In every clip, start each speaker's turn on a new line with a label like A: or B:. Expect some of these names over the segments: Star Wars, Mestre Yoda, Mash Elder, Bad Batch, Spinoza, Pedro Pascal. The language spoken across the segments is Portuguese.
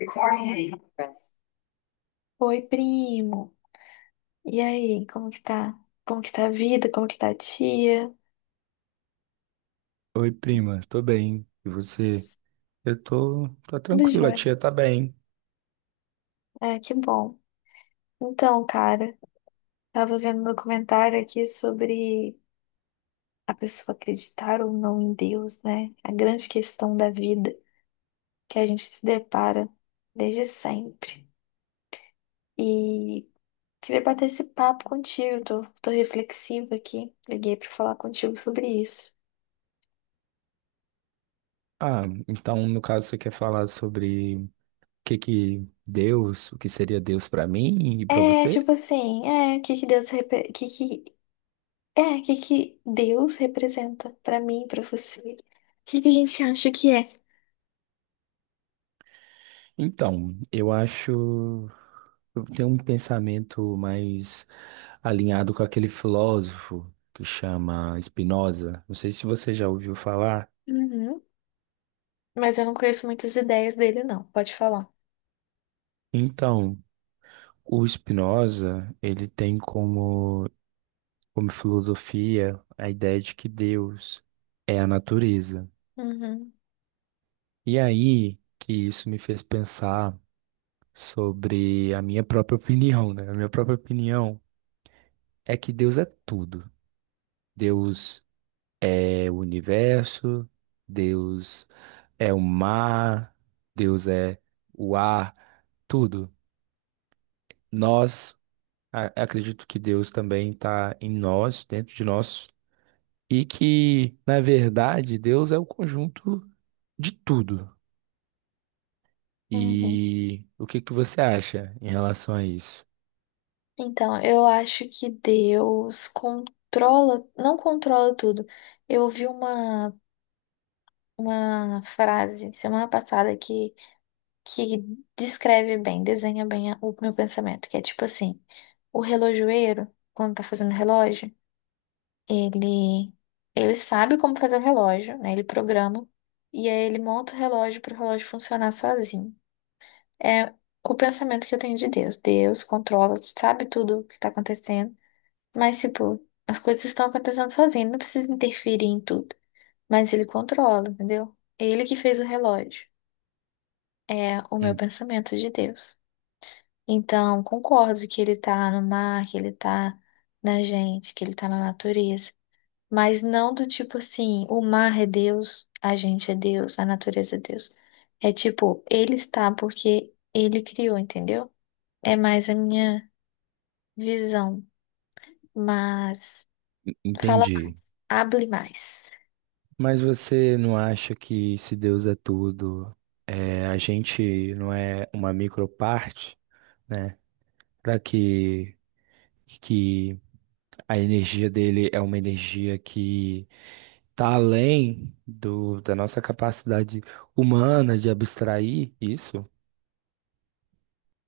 A: Recording in progress. Oi, primo. E aí, como que tá? Como que tá a vida? Como que tá a tia?
B: Oi, prima, tô bem. E você? Eu tô
A: Tudo
B: tranquilo, a
A: jóia.
B: tia tá bem.
A: É, que bom. Então, cara, tava vendo um documentário aqui sobre a pessoa acreditar ou não em Deus, né? A grande questão da vida que a gente se depara desde sempre. E queria bater esse papo contigo, tô, reflexiva aqui. Liguei pra falar contigo sobre isso.
B: Ah, então no caso você quer falar sobre o que que Deus, o que seria Deus pra mim e pra
A: É,
B: você?
A: tipo assim, é, o que que Deus, repe- o que que é, o que que Deus representa pra mim, pra você? O que que a gente acha que é?
B: Então, eu tenho um pensamento mais alinhado com aquele filósofo que chama Spinoza. Não sei se você já ouviu falar.
A: Uhum. Mas eu não conheço muitas ideias dele, não. Pode falar.
B: Então, o Spinoza, ele tem como filosofia, a ideia de que Deus é a natureza.
A: Uhum.
B: E aí que isso me fez pensar sobre a minha própria opinião, né? A minha própria opinião é que Deus é tudo. Deus é o universo, Deus é o mar, Deus é o ar, tudo. Nós, acredito que Deus também está em nós, dentro de nós, e que, na verdade, Deus é o conjunto de tudo.
A: Uhum.
B: E o que que você acha em relação a isso?
A: Então, eu acho que Deus controla, não controla tudo. Eu ouvi uma, frase semana passada que descreve bem, desenha bem o meu pensamento, que é tipo assim, o relojoeiro, quando tá fazendo relógio, ele, sabe como fazer o relógio, né? Ele programa e aí ele monta o relógio para o relógio funcionar sozinho. É o pensamento que eu tenho de Deus. Deus controla, sabe tudo o que está acontecendo, mas tipo, as coisas estão acontecendo sozinho, ele não precisa interferir em tudo, mas ele controla, entendeu? Ele que fez o relógio. É o meu
B: En-
A: pensamento de Deus. Então, concordo que ele tá no mar, que ele tá na gente, que ele tá na natureza. Mas não do tipo assim, o mar é Deus, a gente é Deus, a natureza é Deus. É tipo, ele está porque ele criou, entendeu? É mais a minha visão. Mas fala mais,
B: Entendi.
A: abre mais.
B: Mas você não acha que se Deus é tudo, é, a gente não é uma microparte, né? Para que a energia dele é uma energia que tá além do, da nossa capacidade humana de abstrair isso?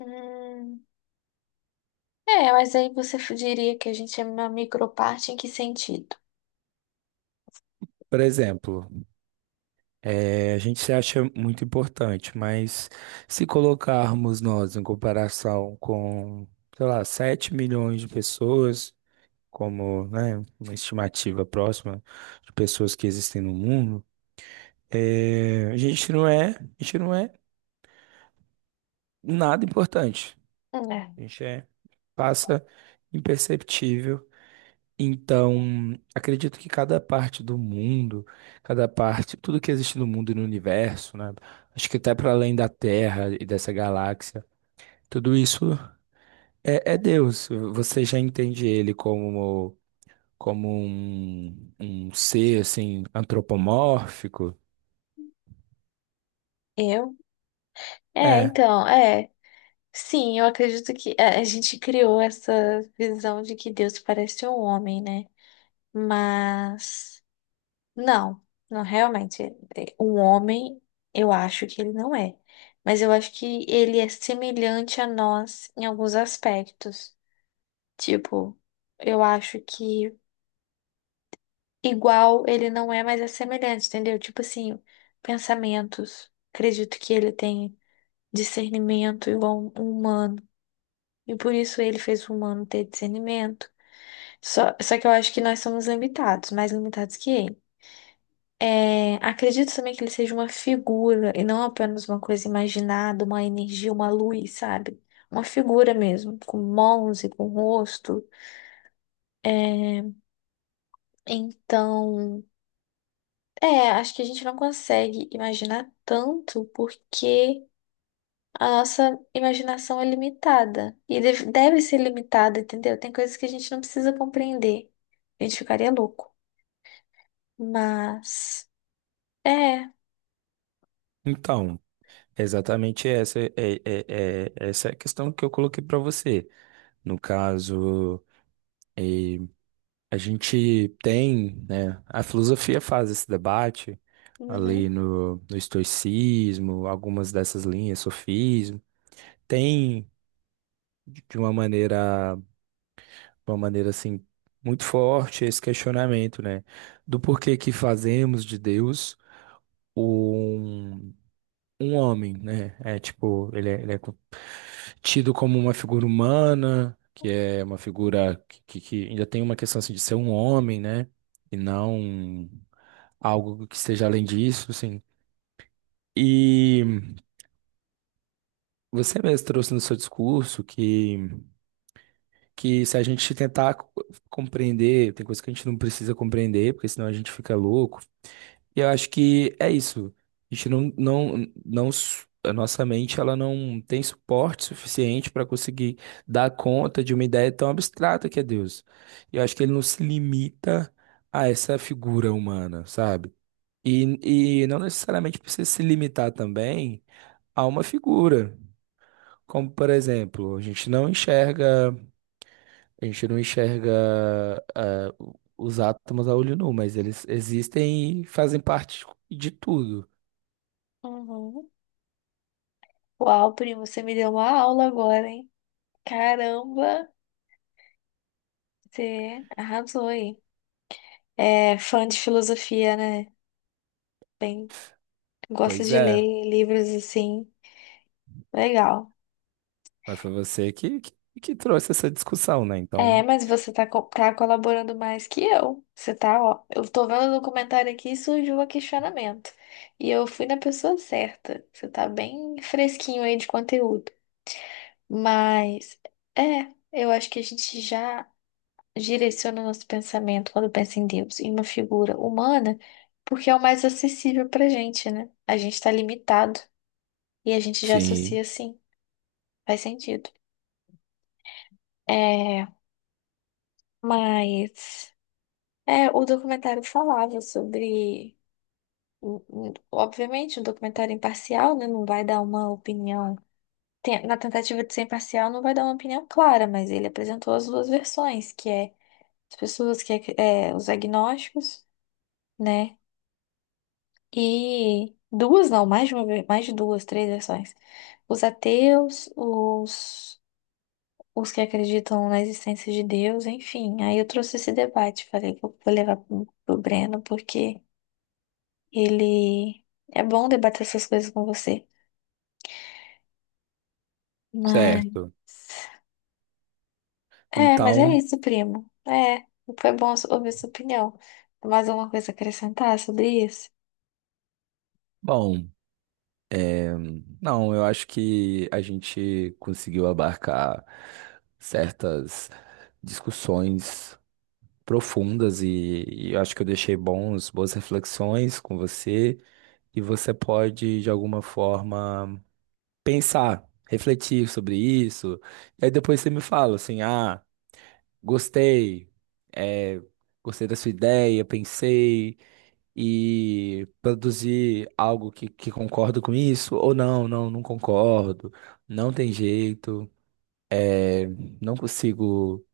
A: Hum, é, mas aí você diria que a gente é uma microparte em que sentido?
B: Por exemplo, é, a gente se acha muito importante, mas se colocarmos nós em comparação com, sei lá, 7 milhões de pessoas, como, né, uma estimativa próxima de pessoas que existem no mundo, é, a gente não é nada importante.
A: É.
B: A gente é, passa imperceptível. Então, acredito que cada parte do mundo, cada parte, tudo que existe no mundo e no universo, né? Acho que até para além da Terra e dessa galáxia, tudo isso é Deus. Você já entende ele como, como um ser assim antropomórfico?
A: Eu? É,
B: É.
A: então, é. Sim, eu acredito que é, a gente criou essa visão de que Deus parece um homem, né? Mas não, não realmente. É, um homem, eu acho que ele não é. Mas eu acho que ele é semelhante a nós em alguns aspectos. Tipo, eu acho que igual ele não é, mas é semelhante, entendeu? Tipo assim, pensamentos. Acredito que ele tem discernimento igual um humano. E por isso ele fez o humano ter discernimento. Só, que eu acho que nós somos limitados, mais limitados que ele. É, acredito também que ele seja uma figura e não apenas uma coisa imaginada, uma energia, uma luz, sabe? Uma figura mesmo, com mãos e com rosto. É, então, é, acho que a gente não consegue imaginar tanto porque a nossa imaginação é limitada e deve ser limitada, entendeu? Tem coisas que a gente não precisa compreender. A gente ficaria louco. Mas, é.
B: Então, exatamente essa é a questão que eu coloquei para você. No caso, a gente tem, né, a filosofia faz esse debate ali
A: Uhum,
B: no, no estoicismo, algumas dessas linhas, sofismo, tem de uma maneira, de uma maneira assim muito forte esse questionamento, né, do porquê que fazemos de Deus um homem, né? É tipo, ele é tido como uma figura humana, que é uma figura que ainda tem uma questão assim, de ser um homem, né? E não algo que seja além disso, assim. E você mesmo trouxe no seu discurso que se a gente tentar compreender, tem coisa que a gente não precisa compreender, porque senão a gente fica louco. E eu acho que é isso. A gente não, não, não, s- a nossa mente ela não tem suporte suficiente para conseguir dar conta de uma ideia tão abstrata que é Deus. E eu acho que ele não se limita a essa figura humana, sabe? E não necessariamente precisa se limitar também a uma figura. Como, por exemplo, a gente não enxerga os átomos a olho nu, mas eles existem e fazem parte de tudo.
A: uhum. Uau, primo, você me deu uma aula agora, hein? Caramba, você arrasou aí. É fã de filosofia, né? Bem, gosta
B: Pois
A: de ler
B: é,
A: livros assim. Legal.
B: mas foi você que trouxe essa discussão, né?
A: É,
B: Então,
A: mas você tá, tá colaborando mais que eu. Você tá, ó. Eu tô vendo no comentário aqui e surgiu um questionamento. E eu fui na pessoa certa. Você tá bem fresquinho aí de conteúdo. Mas, é, eu acho que a gente já direciona nosso pensamento quando pensa em Deus, em uma figura humana, porque é o mais acessível pra gente, né? A gente tá limitado e a gente já
B: sim,
A: associa assim. Faz sentido. É, mas é, o documentário falava sobre, o- obviamente, um documentário imparcial, né? Não vai dar uma opinião. Na tentativa de ser imparcial, não vai dar uma opinião clara, mas ele apresentou as duas versões, que é as pessoas que é, é, os agnósticos, né? E duas, não, mais de uma, mais de duas, três versões. Os ateus, os que acreditam na existência de Deus, enfim. Aí eu trouxe esse debate, falei que eu vou levar pro Breno, porque ele é bom debater essas coisas com você. Mas
B: certo.
A: mas é
B: Então,
A: isso, primo. É, foi bom ouvir sua opinião. Mais alguma coisa a acrescentar sobre isso?
B: bom, é, não, eu acho que a gente conseguiu abarcar certas discussões profundas e eu acho que eu deixei boas reflexões com você e você pode, de alguma forma, pensar, refletir sobre isso. E aí depois você me fala assim, ah. Gostei, é, gostei da sua ideia, pensei e produzi algo que concordo com isso, ou não, não concordo, não tem jeito, é, não consigo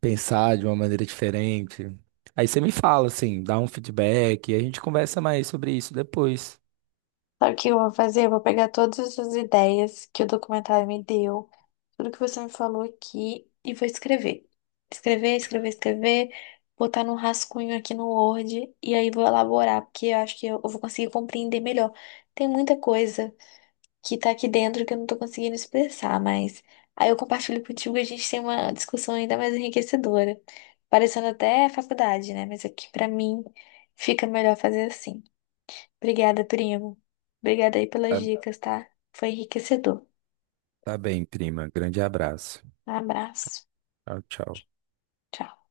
B: pensar de uma maneira diferente. Aí você me fala, assim, dá um feedback e a gente conversa mais sobre isso depois.
A: Sabe o que eu vou fazer? Eu vou pegar todas essas ideias que o documentário me deu, tudo que você me falou aqui, e vou escrever. Escrever, escrever, escrever, botar num rascunho aqui no Word, e aí vou elaborar, porque eu acho que eu vou conseguir compreender melhor. Tem muita coisa que tá aqui dentro que eu não tô conseguindo expressar, mas aí eu compartilho contigo e a gente tem uma discussão ainda mais enriquecedora. Parecendo até faculdade, né? Mas aqui, pra mim, fica melhor fazer assim. Obrigada, primo. Obrigada aí pelas
B: Tá,
A: dicas, tá? Foi enriquecedor.
B: tá bem, prima. Grande abraço.
A: Um abraço.
B: Tchau, tchau.
A: Tchau.